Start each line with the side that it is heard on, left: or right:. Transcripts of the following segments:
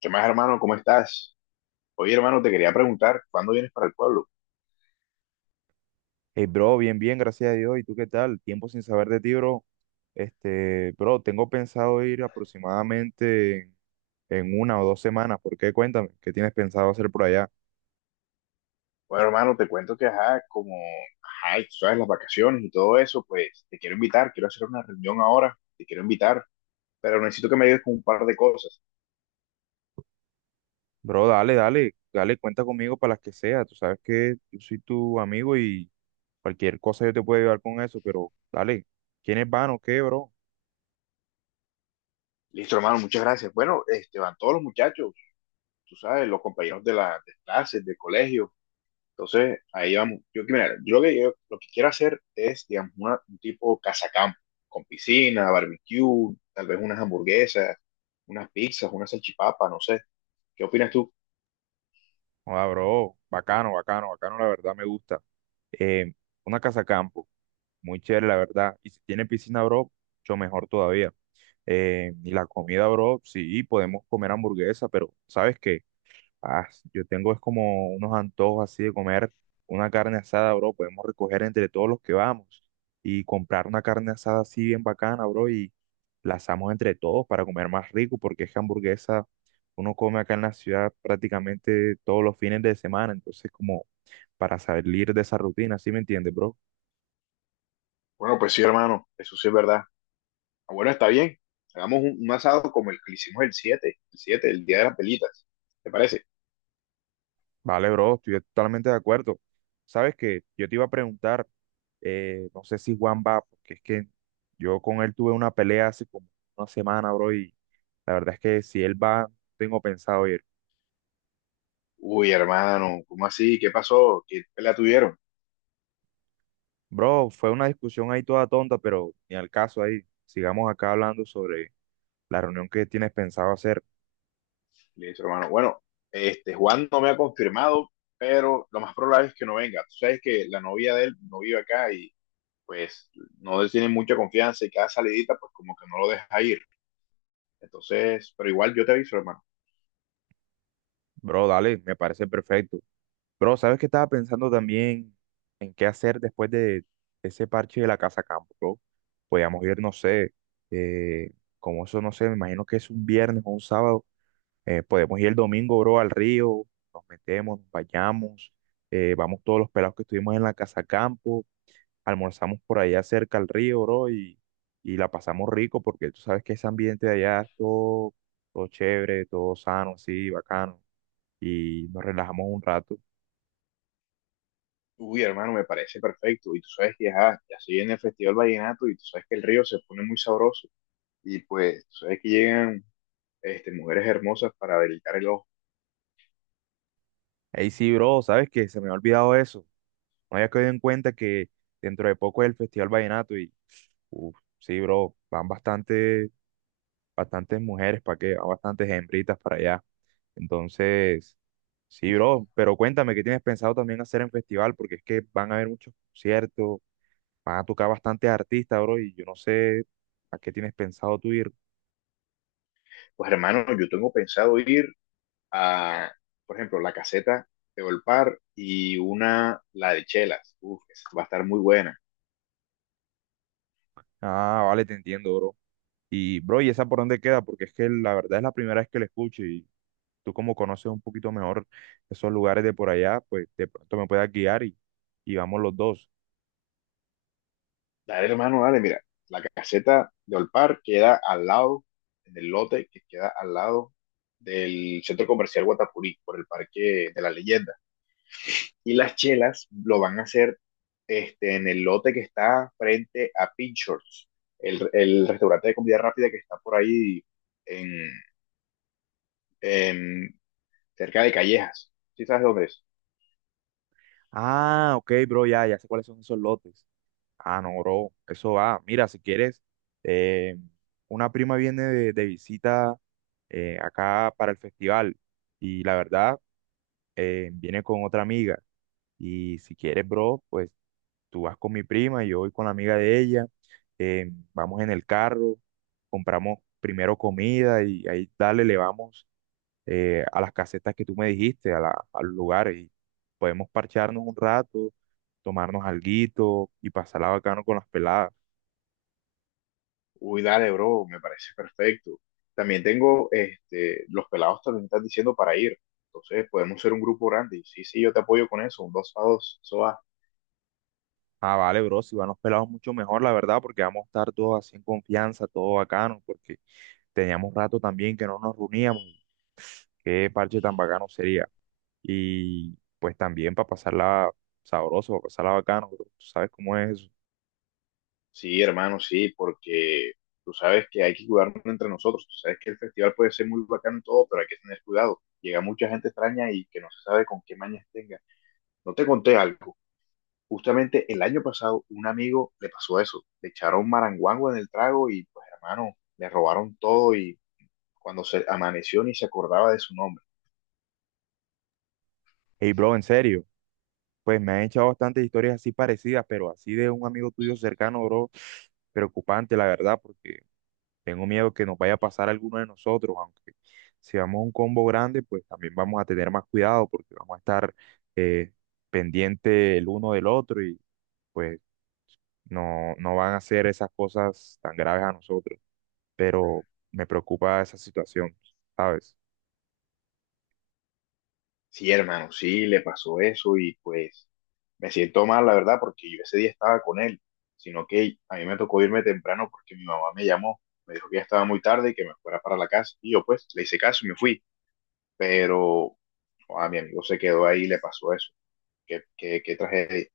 left: ¿Qué más, hermano? ¿Cómo estás? Oye, hermano, te quería preguntar, ¿cuándo vienes para el pueblo?
right: Hey, bro, bien, bien, gracias a Dios. ¿Y tú qué tal? Tiempo sin saber de ti, bro. Bro, tengo pensado ir aproximadamente en una o dos semanas. ¿Por qué? Cuéntame, ¿qué tienes pensado hacer por allá?
left: Bueno, hermano, te cuento que, ajá, como, ajá, y tú sabes, las vacaciones y todo eso, pues te quiero invitar, quiero hacer una reunión ahora, te quiero invitar, pero necesito que me ayudes con un par de cosas.
right: Bro, dale, dale, dale, cuenta conmigo para las que sea. Tú sabes que yo soy tu amigo y cualquier cosa yo te puedo ayudar con eso, pero dale, ¿quiénes van o qué, bro?
left: Listo, hermano, muchas gracias. Bueno, este, van todos los muchachos, tú sabes, los compañeros de las clases, del colegio. Entonces, ahí vamos. Yo, que- mira, yo lo que quiero hacer es, digamos, un tipo casacampo, con piscina, barbecue, tal vez unas hamburguesas, unas pizzas, unas salchipapa, no sé. ¿Qué opinas tú?
right: Joda, bro, bacano, bacano, bacano, la verdad me gusta. Eh, una casa campo, muy chévere, la verdad. Y si tiene piscina, bro, mucho mejor todavía. Y la comida, bro, sí, podemos comer hamburguesa, pero ¿sabes qué? Ah, yo tengo es como unos antojos así de comer una carne asada, bro. Podemos recoger entre todos los que vamos y comprar una carne asada así bien bacana, bro, y la asamos entre todos para comer más rico, porque es que hamburguesa uno come acá en la ciudad prácticamente todos los fines de semana, entonces como para salir de esa rutina, ¿sí me entiendes, bro?
left: Bueno, pues sí, hermano, eso sí es verdad. Ah, bueno, está bien. Hagamos un asado como el que le hicimos el siete el día de las pelitas. ¿Te parece?
right: Vale, bro, estoy totalmente de acuerdo. Sabes que yo te iba a preguntar, no sé si Juan va, porque es que yo con él tuve una pelea hace como una semana, bro, y la verdad es que si él va, no tengo pensado ir.
left: Uy, hermano, ¿cómo así? ¿Qué pasó? ¿Qué pelea tuvieron?
right: Bro, fue una discusión ahí toda tonta, pero ni al caso ahí. Sigamos acá hablando sobre la reunión que tienes pensado hacer.
left: Listo, hermano. Bueno, este Juan no me ha confirmado, pero lo más probable es que no venga. Tú sabes que la novia de él no vive acá y pues no le tiene mucha confianza y cada salidita pues como que no lo deja ir. Entonces, pero igual yo te aviso, hermano.
right: Bro, dale, me parece perfecto. Bro, ¿sabes qué estaba pensando también en qué hacer después de ese parche de la casa campo, bro? Podíamos ir, no sé, eh, como eso, no sé, me imagino que es un viernes o un sábado. Podemos ir el domingo, bro, al río, nos metemos, nos bañamos, vamos todos los pelados que estuvimos en la casa campo, almorzamos por allá cerca al río, bro, y la pasamos rico porque tú sabes que ese ambiente de allá es todo, todo chévere, todo sano, así, bacano, y nos relajamos un rato.
left: Uy, hermano, me parece perfecto. Y tú sabes que ajá, ya se viene el Festival Vallenato y tú sabes que el río se pone muy sabroso. Y pues, tú sabes que llegan este, mujeres hermosas para deleitar el ojo.
right: Ahí sí, bro, sabes que se me ha olvidado eso. No había caído en cuenta que dentro de poco es el Festival Vallenato y, uff, sí, bro, van bastante, bastantes mujeres para que, van bastantes hembritas para allá. Entonces, sí, bro, pero cuéntame qué tienes pensado también hacer en festival, porque es que van a haber muchos conciertos, van a tocar bastantes artistas, bro, y yo no sé a qué tienes pensado tú ir.
left: Pues, hermano, yo tengo pensado ir a, por ejemplo, la caseta de Olpar y la de Chelas. Uf, esa va a estar muy buena.
right: Ah, vale, te entiendo, bro. Y, bro, ¿y esa por dónde queda? Porque es que la verdad es la primera vez que la escucho y tú como conoces un poquito mejor esos lugares de por allá, pues de pronto me puedas guiar y vamos los dos.
left: Dale, hermano, dale, mira. La caseta de Olpar queda al lado, en el lote que queda al lado del centro comercial Guatapurí, por el Parque de la Leyenda. Y las chelas lo van a hacer este, en el lote que está frente a Pinchers, el restaurante de comida rápida que está por ahí en, en- cerca de Callejas. ¿Sí sabes dónde es?
right: Ah, ok, bro, ya, ya sé cuáles son esos lotes. Ah, no, bro, eso va. Mira, si quieres, eh, una prima viene de visita acá para el festival y la verdad, viene con otra amiga. Y si quieres, bro, pues tú vas con mi prima y yo voy con la amiga de ella. Vamos en el carro, compramos primero comida y ahí dale, le vamos a las casetas que tú me dijiste, al lugar y podemos parcharnos un rato, tomarnos alguito y pasarla bacano con las peladas.
left: Uy, dale, bro, me parece perfecto. También tengo, este, los pelados también están diciendo para ir. Entonces, podemos ser un grupo grande. Y sí, sí, yo te apoyo con eso, un dos a dos, eso va.
right: Ah, vale, bro, si van los pelados mucho mejor, la verdad, porque vamos a estar todos así en confianza, todo bacano, porque teníamos rato también que no nos reuníamos y qué parche tan bacano sería. Y pues también para pasarla sabroso, para pasarla bacano, bro, tú sabes cómo es eso.
left: Sí, hermano, sí, porque tú sabes que hay que cuidarnos entre nosotros. Tú sabes que el festival puede ser muy bacano y todo, pero hay que tener cuidado. Llega mucha gente extraña y que no se sabe con qué mañas tenga. No te conté algo. Justamente el año pasado, un amigo le pasó eso. Le echaron maranguango en el trago y, pues, hermano, le robaron todo cuando se amaneció ni se acordaba de su nombre.
right: Hey, bro, en serio. Pues me han echado bastantes historias así parecidas, pero así de un amigo tuyo cercano, bro, preocupante, la verdad, porque tengo miedo que nos vaya a pasar a alguno de nosotros, aunque si vamos a un combo grande, pues también vamos a tener más cuidado porque vamos a estar eh, pendiente el uno del otro y pues no, no van a hacer esas cosas tan graves a nosotros, pero me preocupa esa situación, ¿sabes?
left: Sí, hermano, sí, le pasó eso y pues me siento mal, la verdad, porque yo ese día estaba con él, sino que a mí me tocó irme temprano porque mi mamá me llamó, me dijo que ya estaba muy tarde y que me fuera para la casa. Y yo pues le hice caso y me fui, pero no, a mi amigo se quedó ahí y le pasó eso. ¿Qué tragedia?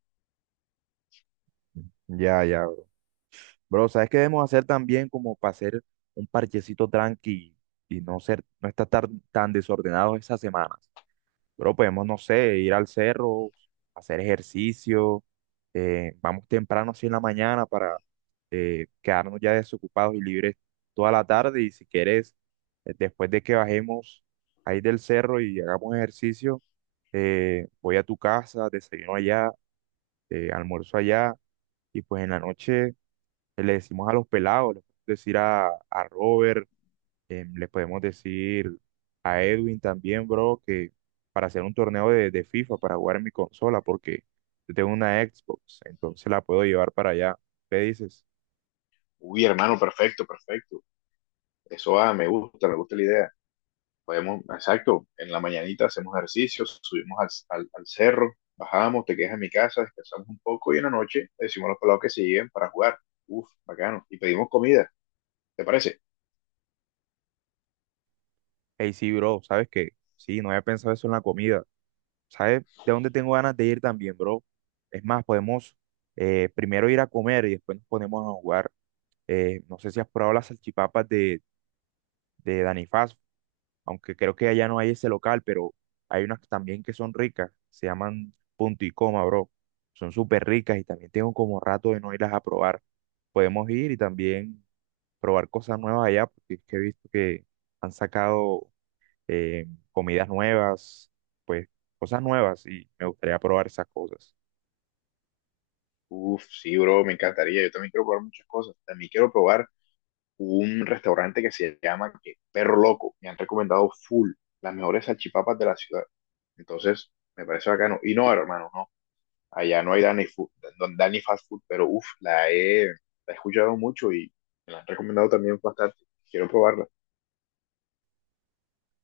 right: Ya, ya. Bro, ¿sabes qué debemos hacer también como para hacer un parchecito tranqui y no ser, no estar tan, tan desordenados esas semanas? Bro, podemos, no sé, ir al cerro, hacer ejercicio, vamos temprano así en la mañana para quedarnos ya desocupados y libres toda la tarde y si quieres, después de que bajemos ahí del cerro y hagamos ejercicio, voy a tu casa, desayuno allá, almuerzo allá y pues en la noche le decimos a los pelados, le podemos decir a Robert, le podemos decir a Edwin también, bro, que para hacer un torneo de FIFA, para jugar en mi consola, porque yo tengo una Xbox, entonces la puedo llevar para allá. Le dices,
left: Uy, hermano, perfecto, perfecto. Eso ah, me gusta la idea. Podemos, exacto, en la mañanita hacemos ejercicios, subimos al cerro, bajamos, te quedas en mi casa, descansamos un poco y en la noche le decimos a los pelados que se lleguen para jugar. Uf, bacano. Y pedimos comida, ¿te parece?
right: hey, sí, bro, ¿sabes qué? Sí, no había pensado eso en la comida. ¿Sabes de dónde tengo ganas de ir también, bro? Es más, podemos primero ir a comer y después nos ponemos a jugar. No sé si has probado las salchipapas de Danny Fast, aunque creo que allá no hay ese local, pero hay unas también que son ricas, se llaman Punto y Coma, bro. Son súper ricas y también tengo como rato de no irlas a probar. Podemos ir y también probar cosas nuevas allá, porque es que he visto que han sacado eh, comidas nuevas, pues cosas nuevas y me gustaría probar esas cosas.
left: Uf, sí, bro, me encantaría. Yo también quiero probar muchas cosas. También quiero probar un restaurante que se llama Perro Loco. Me han recomendado full las mejores salchipapas de la ciudad. Entonces, me parece bacano. Y no, hermano, no. Allá no hay Dani food no- Danny Fast Food, pero uff, la he escuchado mucho y me la han recomendado también bastante. Quiero probarla.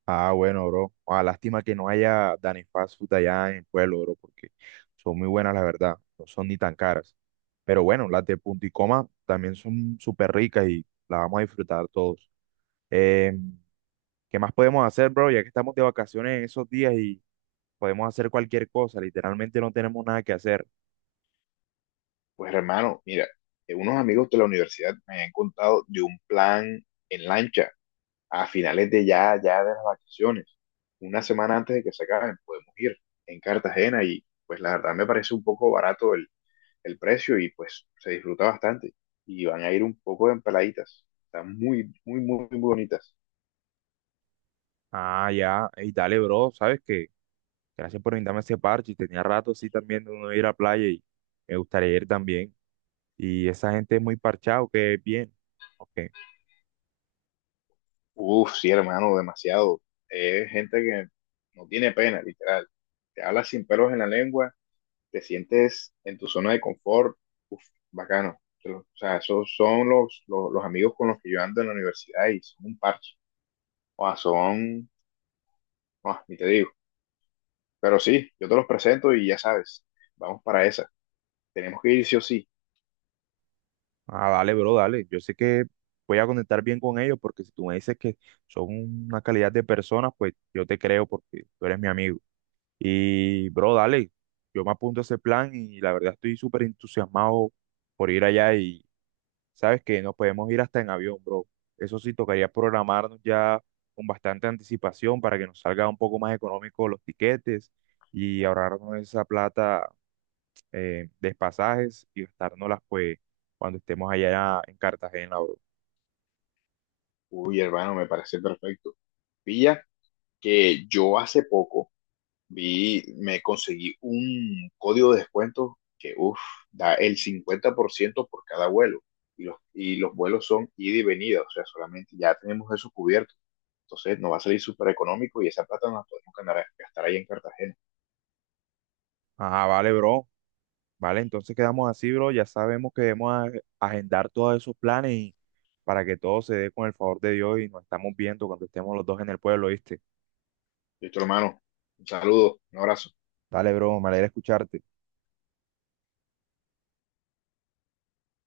right: Ah, bueno, bro. Ah, lástima que no haya Dani Fast Food allá en el pueblo, bro, porque son muy buenas, la verdad. No son ni tan caras. Pero bueno, las de Punto y Coma también son súper ricas y las vamos a disfrutar todos. Eh, ¿Qué más podemos hacer, bro? Ya que estamos de vacaciones en esos días y podemos hacer cualquier cosa. Literalmente no tenemos nada que hacer.
left: Pues hermano, mira, unos amigos de la universidad me han contado de un plan en lancha a finales de ya de las vacaciones. Una semana antes de que se acaben, podemos ir en Cartagena y pues la verdad me parece un poco barato el precio y pues se disfruta bastante. Y van a ir un poco en peladitas. Están muy bonitas.
right: Ah, ya. Y dale, bro. ¿Sabes qué? Gracias por invitarme a ese parche. Tenía rato, sí, también de uno ir a playa y me gustaría ir también. Y esa gente es muy parchado, que es bien. Ok.
left: Uf, sí, hermano, demasiado. Es gente que no tiene pena, literal. Te hablas sin pelos en la lengua, te sientes en tu zona de confort. Uf, bacano. Pero, o sea, esos son los amigos con los que yo ando en la universidad y son un parche. O sea, son, ah, ni te digo. Pero sí, yo te los presento y ya sabes, vamos para esa. Tenemos que ir sí o sí.
right: Ah, dale, bro, dale. Yo sé que voy a conectar bien con ellos porque si tú me dices que son una calidad de personas, pues yo te creo porque tú eres mi amigo. Y, bro, dale. Yo me apunto a ese plan y la verdad estoy súper entusiasmado por ir allá y sabes que nos podemos ir hasta en avión, bro. Eso sí, tocaría programarnos ya con bastante anticipación para que nos salga un poco más económico los tiquetes y ahorrarnos esa plata despasajes y gastárnoslas pues cuando estemos allá en Cartagena, bro.
left: Uy, hermano, me parece perfecto. Pilla que yo hace poco. Vi, me conseguí un código de descuento que, uff, da el 50 por ciento por cada vuelo. Y los vuelos son ida y venida, o sea, solamente ya tenemos eso cubierto. Entonces nos va a salir súper económico y esa plata nos la podemos gastar ahí en Cartagena.
right: Ajá, vale, bro. Vale, entonces quedamos así, bro. Ya sabemos que debemos agendar todos esos planes y para que todo se dé con el favor de Dios y nos estamos viendo cuando estemos los dos en el pueblo, ¿viste?
left: Listo, hermano. Un saludo, un abrazo.
right: Dale, bro, me alegra escucharte.